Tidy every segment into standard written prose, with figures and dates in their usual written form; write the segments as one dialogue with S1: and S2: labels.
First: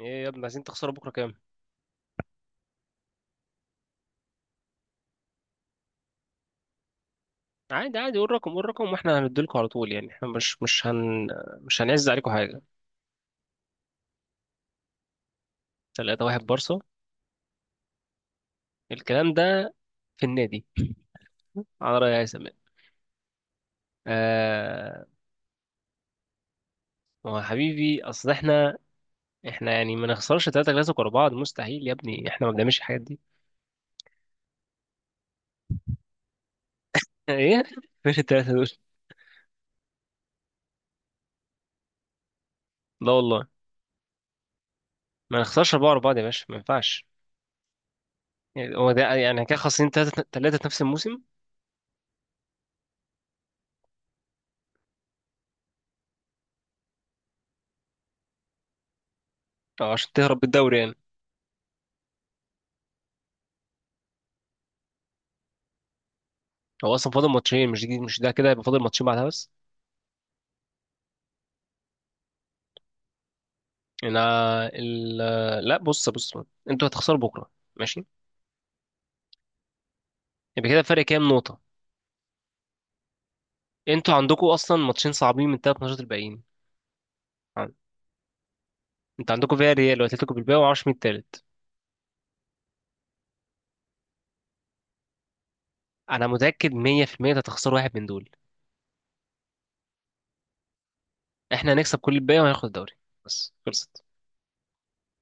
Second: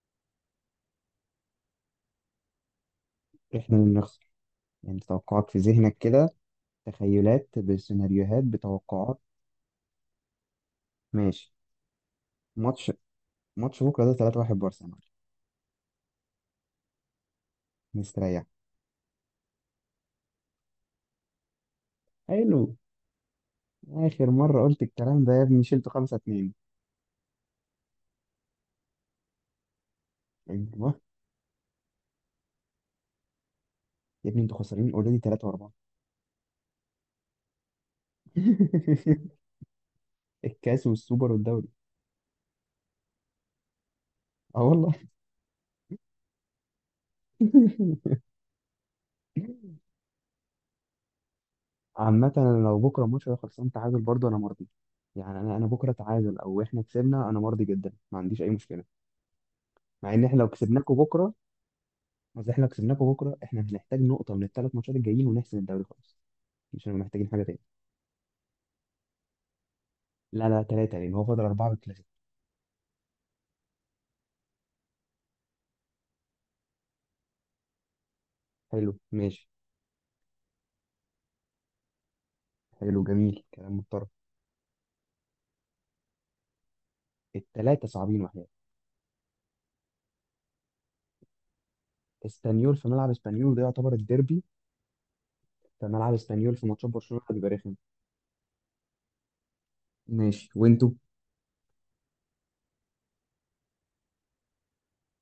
S1: ايه يا ابني، عايزين تخسروا بكره كام؟
S2: إحنا اللي بنخسر. يعني توقعات في ذهنك كده، تخيلات
S1: عادي عادي، قول
S2: بسيناريوهات
S1: رقم، قول رقم واحنا
S2: بتوقعات.
S1: هنديلكوا على طول. يعني احنا مش مش هن
S2: ماشي.
S1: مش هنعز عليكم حاجه.
S2: ماتش ماتش بكرة ده، 3-1 بارسنال
S1: 3 واحد بارسا
S2: مستريح.
S1: الكلام ده؟ في النادي، على رأي هيثم يعني.
S2: حلو. آخر مرة قلت
S1: آه،
S2: الكلام ده يا ابني شلته 5-2.
S1: هو يا حبيبي اصل احنا يعني ما نخسرش 3
S2: أيوه
S1: كلاسيكو ورا بعض. مستحيل يا ابني، احنا ما بنعملش الحاجات دي.
S2: يا ابني، أنتوا خسرانين أوريدي 3 و4.
S1: ايه، فين الثلاثه دول؟
S2: الكاس والسوبر والدوري.
S1: لا والله،
S2: أه والله.
S1: ما نخسرش اربعه ورا بعض يا باشا، ما ينفعش. يعني هو ده، يعني كده خاسرين ثلاثه ثلاثه في نفس الموسم،
S2: عامة أنا لو بكرة الماتش ده خلصان تعادل برضه أنا مرضي. يعني أنا بكرة تعادل أو إحنا كسبنا، أنا مرضي جدا، ما عنديش أي مشكلة.
S1: او عشان
S2: مع إن إحنا
S1: تهرب
S2: لو
S1: بالدوري يعني.
S2: كسبناكوا بكرة، اصل احنا لو كسبناكم بكره احنا هنحتاج نقطه من ال3 ماتشات الجايين ونحسم الدوري خالص، مش
S1: هو
S2: هنبقى
S1: اصلا فاضل
S2: محتاجين حاجه تاني.
S1: ماتشين، مش دي، مش ده كده، هيبقى فاضل ماتشين بعدها بس.
S2: لا لا، 3 لان هو فاضل 4 بالكلاسيكو.
S1: لا لا بص بص، انتوا هتخسروا بكره، ماشي؟
S2: حلو، ماشي.
S1: يبقى كده فرق كام نقطه؟
S2: حلو، جميل، كلام محترم.
S1: انتوا عندكم اصلا ماتشين صعبين من الثلاث ماتشات الباقيين. عن-
S2: ال3 صعبين وحياة.
S1: انتوا عندكم فيا ريال واتلتيكو بالباقي، ومعرفش مين التالت.
S2: اسبانيول في ملعب اسبانيول وده يعتبر الديربي، في ملعب
S1: انا
S2: اسبانيول في
S1: متاكد
S2: ماتشات برشلونه
S1: 100% انت
S2: بيبقى
S1: هتخسروا
S2: رخم.
S1: واحد من دول.
S2: ماشي، وانتوا
S1: احنا هنكسب كل الباقي وهناخد الدوري، بس خلصت.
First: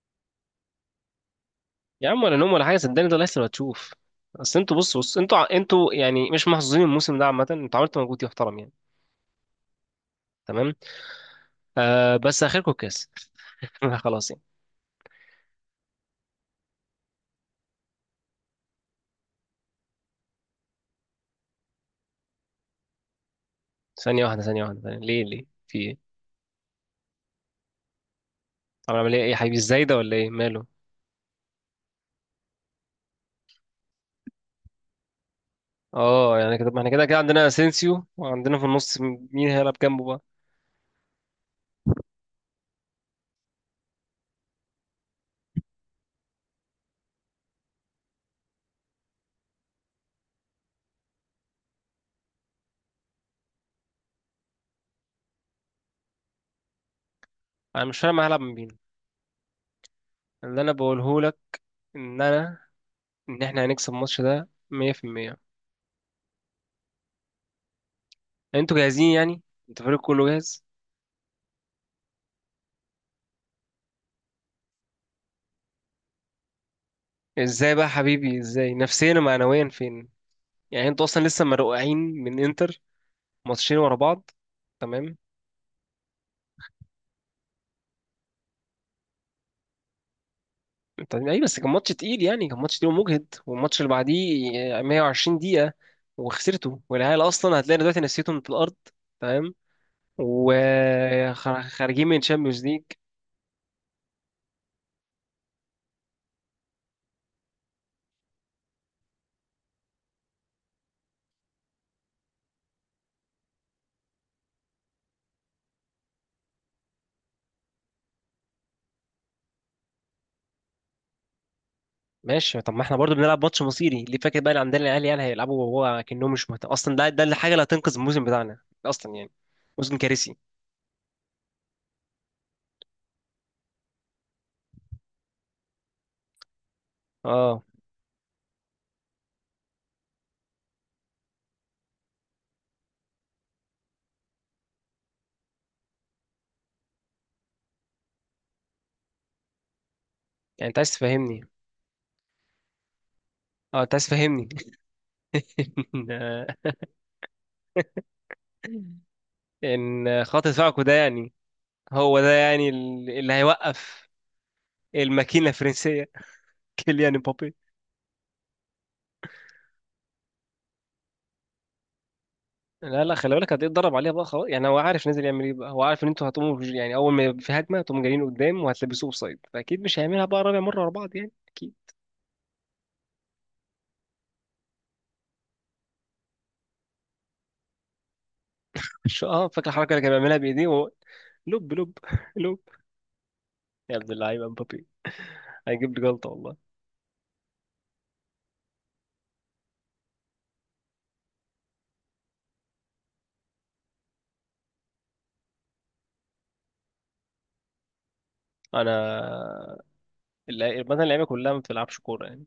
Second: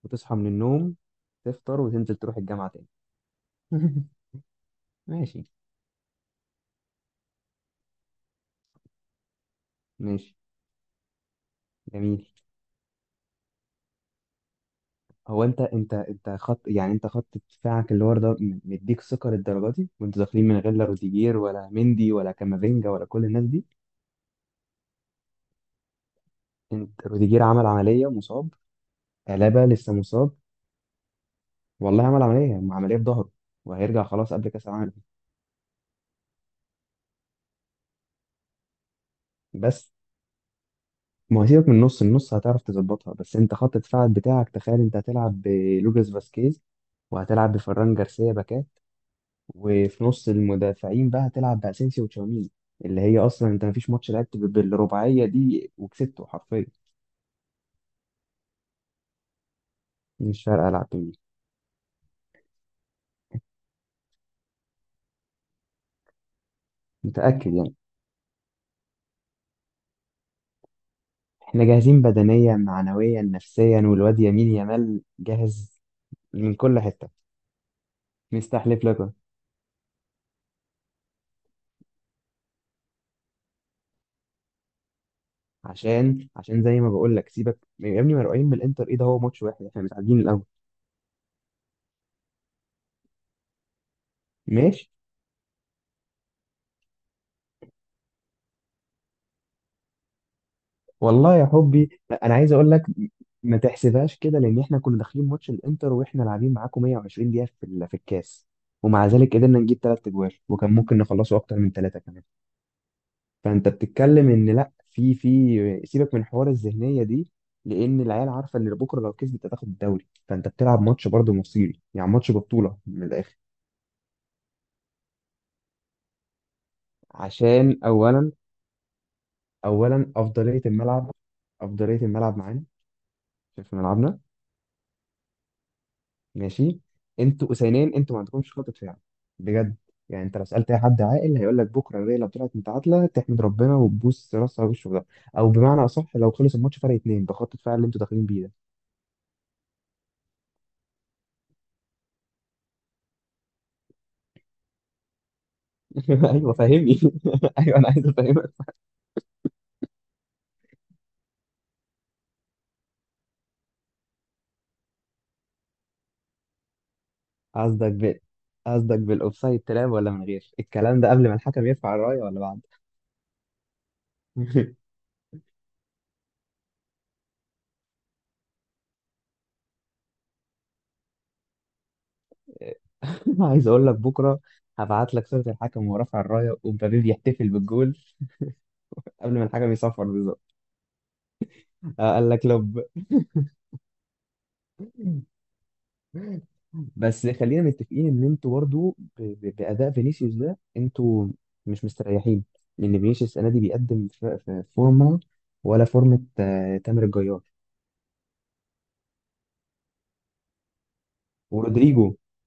S2: بتصحى من النوم، تفطر
S1: يا
S2: وتنزل
S1: عم ولا
S2: تروح
S1: نوم ولا
S2: الجامعه
S1: حاجه،
S2: تاني.
S1: صدقني ده لسه هتشوف. اصل انتوا بص بص، انتوا
S2: ماشي،
S1: انتوا يعني مش محظوظين الموسم ده عامه، انتوا عملتوا مجهود يحترم يعني.
S2: ماشي.
S1: تمام، آه،
S2: جميل.
S1: بس اخركم الكاس. خلاص يعني.
S2: هو انت خط، يعني انت خط دفاعك اللي ورا ده م- مديك ثقه للدرجه دي وانتوا داخلين من غير لا روديجير ولا مندي ولا كامافينجا ولا كل الناس دي.
S1: ثانيه واحده، ثانيه واحده، ثانية. ليه في إيه؟
S2: انت روديجير عمل عمليه ومصاب،
S1: طب اعمل ايه؟ إيه يا حبيبي،
S2: الابا
S1: ازاي
S2: لسه
S1: ده ولا ايه
S2: مصاب،
S1: ماله؟
S2: والله عمل عمليه، عمليه في ظهره وهيرجع خلاص قبل كاس العالم.
S1: اه، يعني كده ما احنا كده كده عندنا اسينسيو، وعندنا في النص مين هيلعب
S2: بس
S1: جنبه بقى؟
S2: ما هو سيبك من النص، النص هتعرف تظبطها، بس انت خط دفاعك بتاعك تخيل، انت هتلعب بلوكاس فاسكيز وهتلعب بفران جارسيا باكات، وفي نص المدافعين بقى هتلعب باسينسيو وتشاوميني، اللي هي اصلا انت مفيش ماتش لعبت ب- بالرباعيه دي وكسبته حرفيا.
S1: انا مش فاهم هلعب من مين.
S2: مش
S1: اللي
S2: فارقه
S1: انا
S2: العب بمين.
S1: بقوله لك ان انا، ان احنا هنكسب الماتش ده 100%.
S2: متاكد يعني؟
S1: انتوا جاهزين يعني؟ انتوا الفريق كله جاهز؟
S2: احنا جاهزين بدنيا معنويا نفسيا، والواد يمين يامال جاهز من كل حته.
S1: ازاي بقى يا حبيبي، ازاي
S2: مستحلف لك بقى.
S1: نفسيا ومعنويا فين؟ يعني انتوا اصلا لسه مرقعين من انتر، ماتشين ورا بعض، تمام؟
S2: عشان زي ما بقول لك سيبك يا ابني، مرعوبين من الانتر، ايه ده؟ هو ماتش واحد احنا متعادلين الاول.
S1: طيب ايه بس، كان ماتش تقيل يعني، كان ماتش تقيل ومجهد، والماتش اللي بعديه آه،
S2: ماشي.
S1: 120 دقيقة وخسرته. والعيال اصلا هتلاقي دلوقتي نسيتهم في الارض، تمام،
S2: والله يا حبي
S1: وخارجين من
S2: انا عايز
S1: تشامبيونز
S2: اقول لك،
S1: ليج.
S2: ما تحسبهاش كده لان احنا كنا داخلين ماتش الانتر واحنا لاعبين معاكم 120 دقيقه في ال- في الكاس، ومع ذلك قدرنا نجيب 3 اجوال وكان ممكن نخلصه اكتر من 3 كمان. فانت بتتكلم ان لا، في سيبك من حوار الذهنيه دي، لان العيال عارفه ان بكره لو كسبت هتاخد الدوري، فانت بتلعب ماتش برضه مصيري، يعني ماتش
S1: ماشي، طب
S2: بطوله
S1: ما احنا
S2: من
S1: برضو
S2: الاخر.
S1: بنلعب ماتش مصيري، ليه فاكر بقى؟ اللي عندنا العيال يعني هيلعبوا، وهو كأنهم مش مهتم اصلا، ده الحاجة اللي
S2: عشان
S1: هتنقذ الموسم
S2: اولا
S1: بتاعنا اصلا يعني. موسم
S2: اولا
S1: كارثي.
S2: افضليه الملعب، افضليه الملعب معانا، في ملعبنا. ماشي. انتوا
S1: اه
S2: اسنان، انتوا ما عندكمش خطة فعل، بجد. يعني انت لو سألت اي حد عاقل هيقول لك بكره الريال لو طلعت متعادله تحمد ربنا وتبوس راسها وشه في ده. او بمعنى اصح، لو خلص الماتش فرق 2 بخطة فعل اللي انتوا داخلين بيه ده.
S1: يعني انت عايز تفهمني، اه انت عايز تفهمني ان
S2: ايوه
S1: آه،
S2: فهمني. ايوه انا عايز افهمك.
S1: إن خط دفاعكم ده يعني، هو ده يعني اللي هيوقف الماكينة الفرنسية، كيليان امبابي.
S2: قصدك بال قصدك بالاوفسايد تلعب، ولا من غير الكلام ده؟ قبل ما الحكم يرفع الرايه، ولا بعد؟
S1: لا لا، خلي بالك هتتدرب عليها بقى، خلاص يعني، هو عارف نازل يعمل ايه بقى، هو عارف ان انتوا هتقوموا يعني، اول ما يبقى في هجمه هتقوموا جايين قدام وهتلبسوه اوفسايد، فاكيد مش هيعملها بقى رابع مره ورا بعض يعني، اكيد.
S2: عايز اقول لك بكره هبعت لك صورة الحكم وهو رافع الرايه ومبابي بيحتفل بالجول
S1: مش،
S2: قبل ما
S1: اه فاكر
S2: الحكم
S1: الحركه اللي
S2: يصفر
S1: كان بيعملها
S2: بالظبط.
S1: بايديه، وهو لب لب
S2: قال لك
S1: لب،
S2: لب.
S1: يا ابن اللعيبه مبابي، هيجيب لي جلطه والله.
S2: بس خلينا متفقين ان انتوا برضو ب- ب- باداء فينيسيوس ده انتوا مش مستريحين، لان فينيسيوس السنه دي بيقدم ف- ف- فورمه، ولا فورمه، تامر الجيار.
S1: انا مثلا اللعيبه كلها ما بتلعبش
S2: ورودريجو،
S1: كوره يعني.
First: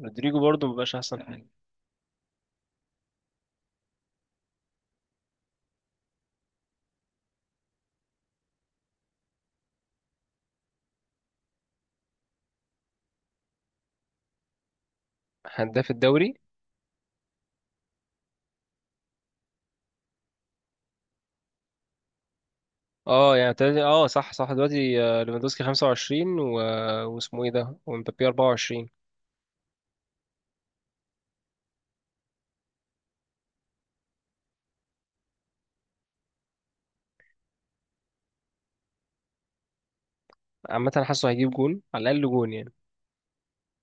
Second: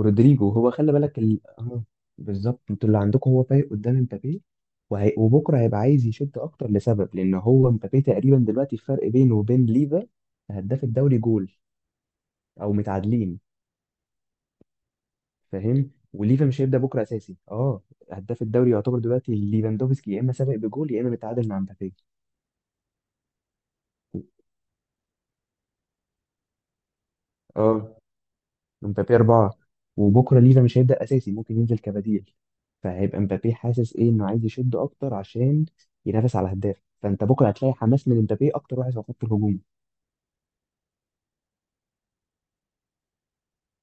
S1: رودريجو برضه
S2: هو
S1: ما
S2: خلي
S1: بقاش
S2: بالك
S1: احسن
S2: ال...
S1: حاجه،
S2: آه، بالظبط. انتوا اللي عندكم هو فايق قدام امبابي، وبكره هيبقى عايز يشد اكتر لسبب، لان هو امبابي تقريبا دلوقتي الفرق بينه وبين ليفا هداف الدوري جول، او متعادلين.
S1: هداف
S2: فاهم؟
S1: الدوري.
S2: وليفا مش هيبدا بكره اساسي. اه، هداف الدوري يعتبر دلوقتي ليفاندوفسكي، يا اما سابق بجول يا اما متعادل مع مبابي.
S1: اه يعني اه صح صح، دلوقتي آه، ليفاندوسكي 25 و... واسمه ايه ده،
S2: اه،
S1: ومبابي 24.
S2: مبابي 4. وبكره ليفا مش هيبدا اساسي، ممكن ينزل كبديل. فهيبقى مبابي حاسس ايه؟ انه عايز يشد اكتر عشان ينافس على هداف، فانت بكره هتلاقي حماس من مبابي اكتر واحد في خط الهجوم.
S1: عامة أنا حاسه هيجيب جون على الأقل، جون يعني،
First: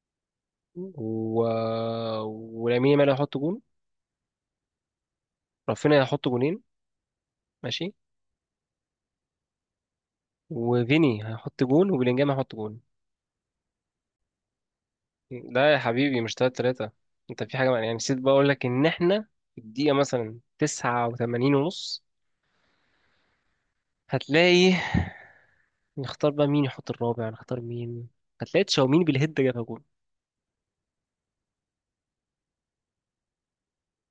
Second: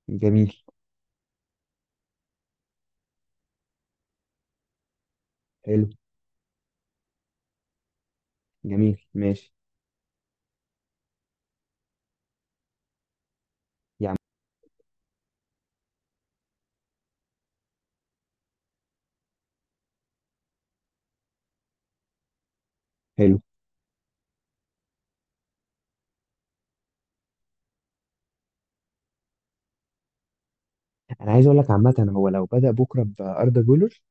S2: جميل.
S1: و... ولامين يامال هيحط جون،
S2: حلو.
S1: رافينيا هيحط جونين، ماشي،
S2: جميل، ماشي.
S1: وفيني هيحط جون، وبلينجهام هيحط جون.
S2: يا عم.
S1: ده يا حبيبي مش تلاتة تلاتة. انت في حاجة بقى يعني، نسيت بقى اقول لك ان احنا في الدقيقة مثلا 89 ونص
S2: حلو.
S1: هتلاقي، نختار بقى مين يحط الرابع، نختار مين؟ هتلاقي تشاوميني بالهيد جابها جون.
S2: انا عايز اقول لك عامه هو لو بدا بكره باردا جولر،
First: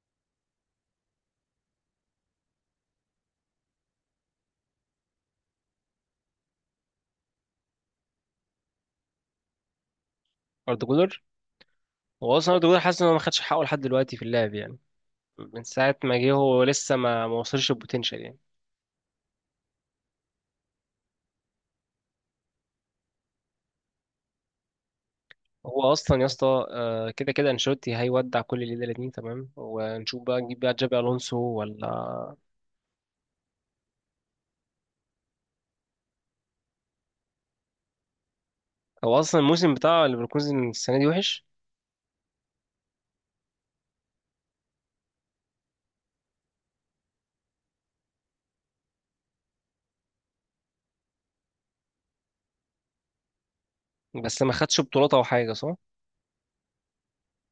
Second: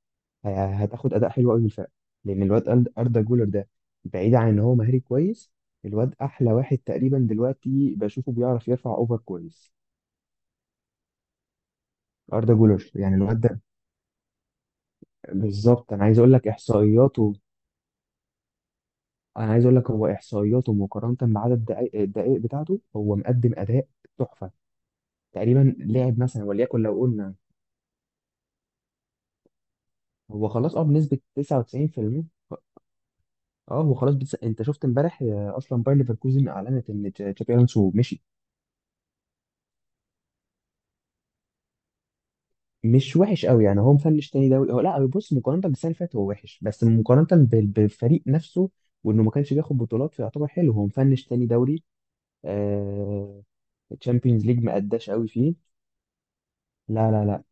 S2: ه- هتاخد اداء حلو قوي من الفرق، لان الواد اردا جولر ده، بعيد عن ان هو مهاري كويس، الواد احلى واحد تقريبا دلوقتي بشوفه بيعرف يرفع اوفر كويس.
S1: اردا جولر، هو اصلا
S2: اردا
S1: اردا جولر
S2: جولر،
S1: حاسس ان هو
S2: يعني
S1: ما
S2: الواد
S1: خدش
S2: ده
S1: حقه لحد دلوقتي في اللعب يعني، من
S2: بالظبط
S1: ساعة
S2: انا
S1: ما
S2: عايز
S1: جه
S2: اقول لك
S1: هو لسه ما
S2: احصائياته.
S1: ما وصلش البوتنشال يعني.
S2: انا عايز اقول لك هو احصائياته مقارنه بعدد الدقائق، الدقائق بتاعته هو مقدم اداء تحفه، تقريبا
S1: هو
S2: لعب
S1: اصلا يا
S2: مثلا،
S1: اسطى
S2: وليكن لو
S1: آه، كده
S2: قلنا
S1: كده انشيلوتي هيودع كل اللي ده الاتنين، تمام، ونشوف بقى
S2: هو
S1: نجيب بقى
S2: خلاص اه
S1: جابي
S2: بنسبه
S1: الونسو ولا.
S2: 99%. اه، هو خلاص انت شفت امبارح اصلا باير ليفركوزن اعلنت ان تشابي الونسو مشي.
S1: هو اصلا الموسم بتاع ليفركوزن السنه دي وحش،
S2: مش وحش قوي يعني، هو مفنش تاني دوري، هو لا، هو بص، مقارنة بالسنة اللي فاتت هو وحش، بس مقارنة بال- بالفريق نفسه وانه ما كانش بياخد بطولات فيعتبر حلو، هو مفنش تاني دوري، آه...
S1: بس
S2: تشامبيونز
S1: ما
S2: ليج ما
S1: خدش
S2: اداش
S1: بطولات او
S2: قوي
S1: حاجه،
S2: فيه.
S1: صح؟
S2: لا لا لا،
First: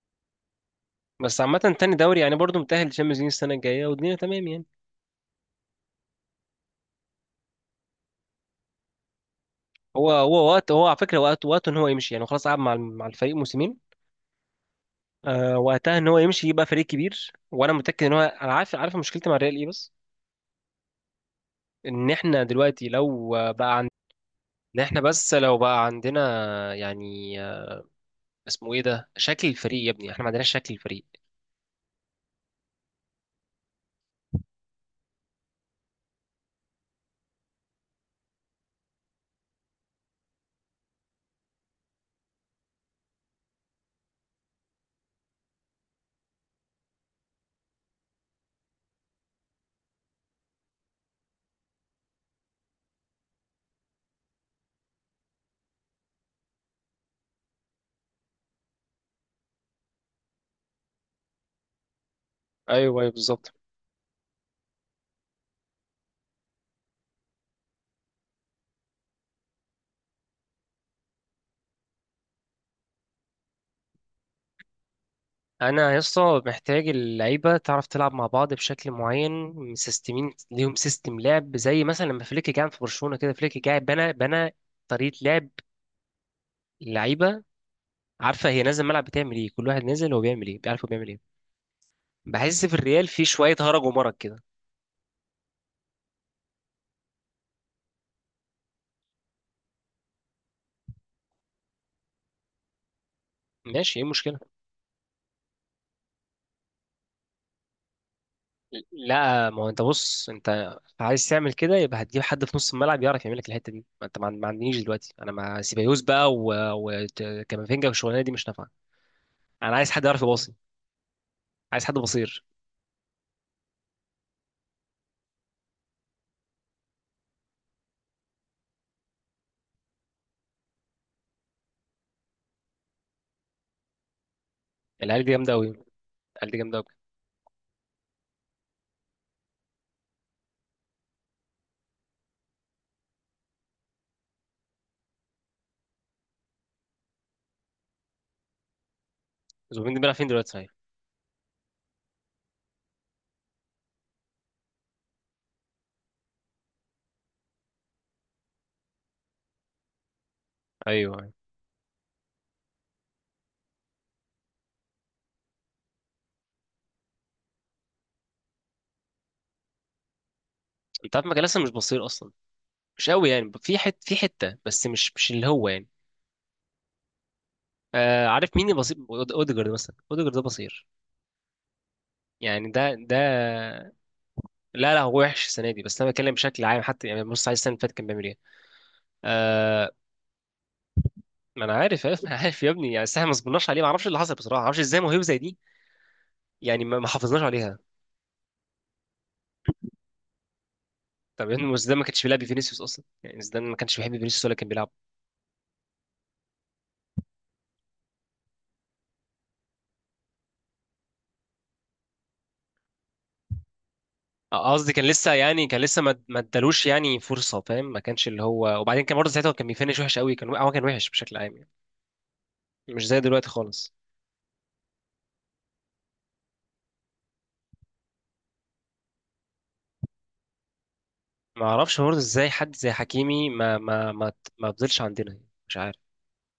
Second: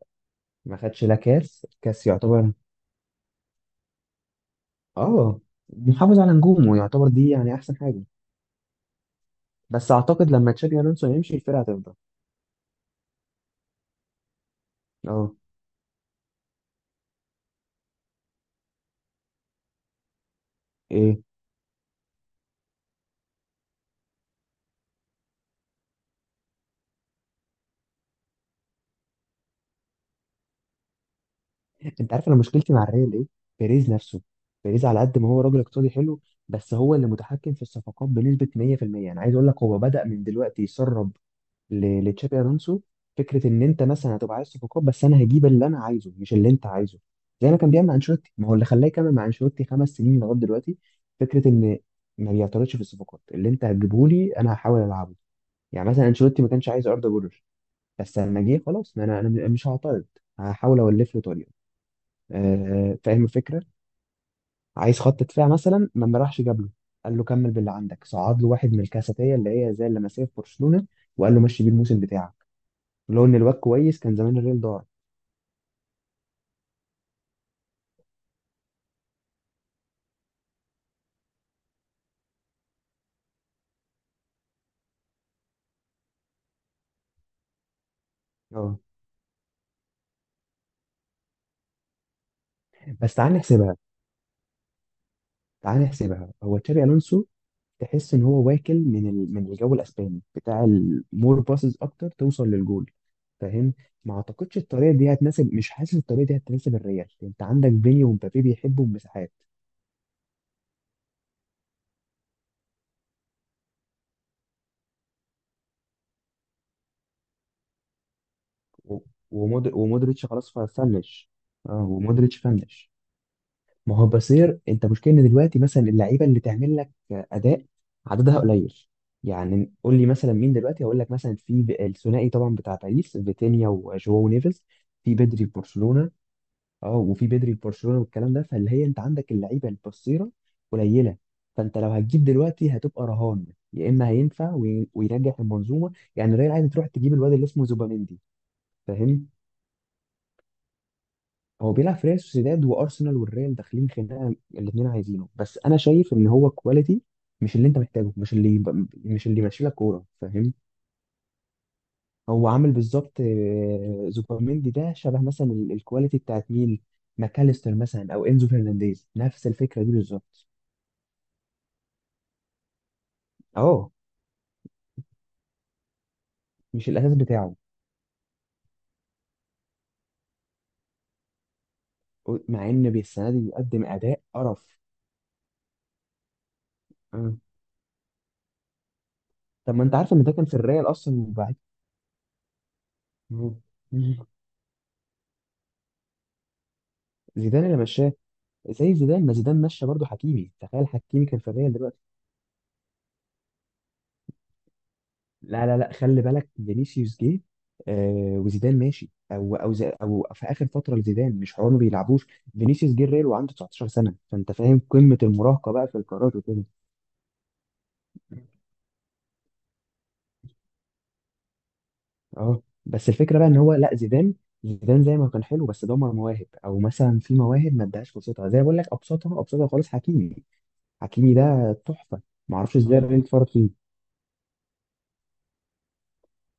S2: ما خدش لا
S1: بس عامه
S2: كاس،
S1: تاني
S2: الكاس
S1: دوري يعني،
S2: يعتبر.
S1: برضه متاهل للشامبيونز ليج السنه الجايه، والدنيا تمام يعني.
S2: اه، محافظ على نجومه يعتبر دي، يعني احسن حاجة. بس
S1: هو
S2: اعتقد
S1: هو
S2: لما
S1: وقت،
S2: تشابي
S1: هو على
S2: الونسو
S1: فكره
S2: يمشي
S1: وقت،
S2: الفرقة
S1: وقت ان هو
S2: هتفضل.
S1: يمشي يعني، هو خلاص قعد مع مع الفريق موسمين
S2: اه.
S1: آه، وقتها ان هو يمشي يبقى فريق كبير، وانا متاكد ان هو، انا عارف، عارف مشكلتي مع الريال ايه بس،
S2: إيه؟
S1: ان احنا دلوقتي لو بقى عندنا، ان احنا بس لو بقى عندنا يعني، اسمه ايه ده، شكل الفريق يا ابني، احنا ما عندناش شكل الفريق.
S2: انت عارف انا مشكلتي مع الريال ايه؟ بيريز نفسه. بيريز، على قد ما هو راجل اقتصادي حلو، بس هو اللي متحكم في الصفقات بنسبة 100%، يعني عايز اقول لك هو بدأ من دلوقتي يسرب ل- لتشابي الونسو فكرة ان انت مثلا هتبقى عايز صفقات، بس انا هجيب اللي انا عايزه مش اللي انت عايزه. زي ما كان بيعمل مع انشيلوتي، ما هو اللي خلاه يكمل مع انشيلوتي 5 سنين لغاية دلوقتي. فكرة ان ما بيعترضش في الصفقات، اللي انت هتجيبه لي انا هحاول العبه. يعني مثلا انشيلوتي ما كانش عايز اردا جولر، بس لما جه خلاص، ما انا مش هعترض، هحاول اولف له طريقه.
S1: ايوه ايوه
S2: فاهم
S1: بالظبط.
S2: الفكره. عايز خط دفاع مثلا، ما راحش جاب له، قال له كمل باللي عندك، صعد له واحد من الكاساتيه اللي هي زي اللمسيه في برشلونه وقال له مشي بيه الموسم بتاعك، لو ان الواد كويس كان زمان الريال دار.
S1: انا يا اسطى محتاج اللعيبه تعرف تلعب مع بعض بشكل معين، مسيستمين ليهم سيستم لعب، زي مثلا لما فليك جه في برشلونه كده، فليك جه بنى، بنى طريقه لعب، اللعيبه عارفه هي
S2: اه.
S1: نازل الملعب بتعمل ايه، كل واحد نازل هو بيعمل ايه، بيعرف هو بيعمل ايه. بحس في الريال
S2: بس
S1: في
S2: تعال
S1: شويه
S2: نحسبها،
S1: هرج ومرج كده.
S2: تعال نحسبها. هو تشابي الونسو تحس ان هو واكل من من الجو الاسباني بتاع المور باسز اكتر، توصل للجول. فاهم؟
S1: ماشي، ايه
S2: ما
S1: المشكله؟
S2: اعتقدش الطريقه دي هتناسب، مش حاسس الطريقه دي هتناسب الريال. انت عندك بيني ومبابي بيحبوا المساحات.
S1: لا ما هو انت بص، انت عايز تعمل كده يبقى هتجيب حد في نص الملعب يعرف يعمل لك الحته دي، ما انت ما عندنيش دلوقتي، انا مع سيبايوس بقى وكامافينجا والشغلانه دي مش نافعه.
S2: و-
S1: انا عايز حد يعرف
S2: ومودريتش خلاص
S1: يباصي،
S2: فنش. اه،
S1: عايز حد
S2: ومودريتش
S1: بصير.
S2: فنش. ما هو بصير. انت مشكلة ان دلوقتي مثلا اللعيبة اللي تعمل لك اداء عددها قليل. يعني قول لي مثلا مين دلوقتي، هقول لك مثلا في ب- الثنائي طبعا بتاع باريس، فيتينيا وجواو نيفيز. في
S1: العيال دي
S2: بدري في
S1: جامده قوي،
S2: برشلونة.
S1: العيال دي جامده قوي.
S2: اه، وفي بدري في برشلونة والكلام ده. فاللي هي انت عندك اللعيبة البصيرة قليلة. فانت لو هتجيب دلوقتي هتبقى رهان، يا اما هينفع وي- وينجح المنظومة. يعني الريال عايز تروح تجيب الواد اللي اسمه زوباميندي، فاهم؟
S1: زوبين بيلعب فين دلوقتي صحيح؟
S2: هو بيلعب في ريال سوسيداد، وارسنال والريال داخلين خناقه الاثنين عايزينه، بس انا شايف ان هو كواليتي مش اللي انت محتاجه، مش اللي يبقى- مش اللي يمشي لك كوره، فاهم؟
S1: ايوه ايوه.
S2: هو عامل بالظبط زوبيميندي ده شبه مثلا ال- الكواليتي بتاعت مين، ماكاليستر مثلا او انزو فرنانديز، نفس الفكره دي بالظبط.
S1: انت عارف مكان لسه مش بصير اصلا، مش قوي يعني، في
S2: اه،
S1: في حته بس مش، مش اللي هو يعني.
S2: مش الاساس بتاعه.
S1: آه، عارف مين بصير؟ اوديجارد مثلا، اوديجارد ده بصير،
S2: مع
S1: يعني
S2: ان
S1: ده ده.
S2: السنه دي بيقدم اداء قرف.
S1: لا لا، هو وحش السنه دي بس انا بتكلم بشكل عام، حتى يعني
S2: آه.
S1: بص، عايز السنه اللي فاتت كان بيعمل ايه؟
S2: طب ما
S1: آه،
S2: انت عارف ان ده كان في الريال اصلا وبعد.
S1: ما انا عارف انا عارف يا ابني يعني، بس احنا ما
S2: مم.
S1: صبرناش عليه، ما اعرفش اللي حصل بصراحه، ما اعرفش ازاي موهبه زي دي يعني ما حافظناش
S2: زيدان اللي
S1: عليها.
S2: مشاه. زي زيدان، ما زيدان مشى برضه حكيمي، تخيل حكيمي كان في
S1: طب يا ابني،
S2: الريال
S1: ما زيدان
S2: دلوقتي.
S1: ما كانش بيلعب فينيسيوس اصلا يعني، زيدان ما كانش بيحب فينيسيوس ولا كان بيلعب.
S2: لا لا لا، خلي بالك فينيسيوس جه وزيدان ماشي، او او زي او في اخر فتره لزيدان مش حوار ما بيلعبوش. فينيسيوس جه الريال وعنده 19 سنه، فانت فاهم
S1: قصدي كان
S2: قمه
S1: لسه يعني،
S2: المراهقه
S1: كان
S2: بقى في
S1: لسه ما
S2: القرارات
S1: ما
S2: وكده.
S1: ادالوش يعني فرصه، فاهم، ما كانش اللي هو، وبعدين كان برضه ساعتها كان بيفنش وحش قوي، كان هو كان وحش بشكل عام يعني،
S2: اه،
S1: مش
S2: بس
S1: زي
S2: الفكره بقى
S1: دلوقتي
S2: ان هو لا،
S1: خالص.
S2: زيدان، زيدان زي ما كان حلو بس دمر مواهب، او مثلا في مواهب ما ادهاش فرصتها، زي ما بقول لك ابسطها، ابسطها خالص حكيمي. حكيمي
S1: ما
S2: ده
S1: اعرفش برضه
S2: تحفه.
S1: ازاي
S2: ما
S1: حد
S2: اعرفش
S1: زي
S2: ازاي الريال
S1: حكيمي
S2: اتفرج.
S1: ما ما فضلش عندنا يعني. مش عارف.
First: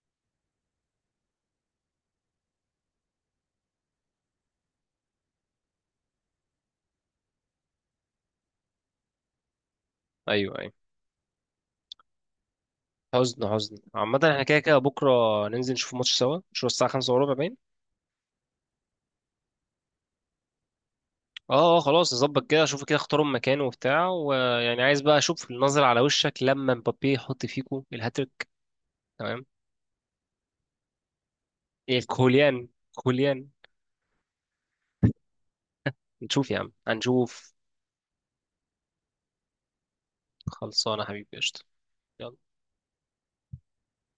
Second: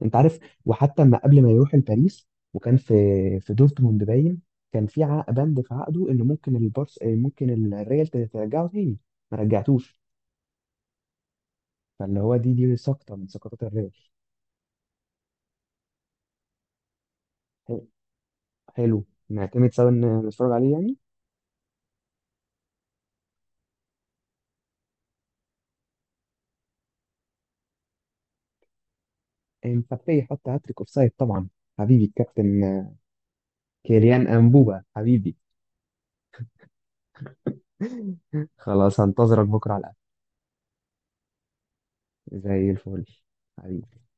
S2: انت عارف، وحتى ما قبل ما يروح لباريس وكان في في دورتموند باين، كان في عق- بند في عقده ان ممكن البارس ممكن الريال ت- ترجعه تاني، ما رجعتوش.
S1: ايوه ايوه.
S2: فاللي هو دي سقطه من
S1: حزن
S2: سقطات
S1: حزن،
S2: الريال.
S1: عامة احنا كده كده بكرة ننزل نشوف ماتش سوا، مش هو الساعة 5:15 باين؟
S2: حلو. حلو. نعتمد سوا ان نتفرج عليه يعني.
S1: اه اه، خلاص نظبط كده، اشوف كده اختاروا مكان وبتاع، ويعني عايز بقى اشوف النظرة على وشك لما مبابي يحط فيكو الهاتريك. تمام.
S2: مبابي حط هاتريك اوف سايد طبعا. حبيبي الكابتن
S1: الكوليان، كوليان،
S2: كيليان امبوبا حبيبي.
S1: نشوف يا عم هنشوف.
S2: خلاص هنتظرك بكره على
S1: خلصانة يا حبيبي، قشطة، يلا.
S2: القهوه زي الفل، حبيبي.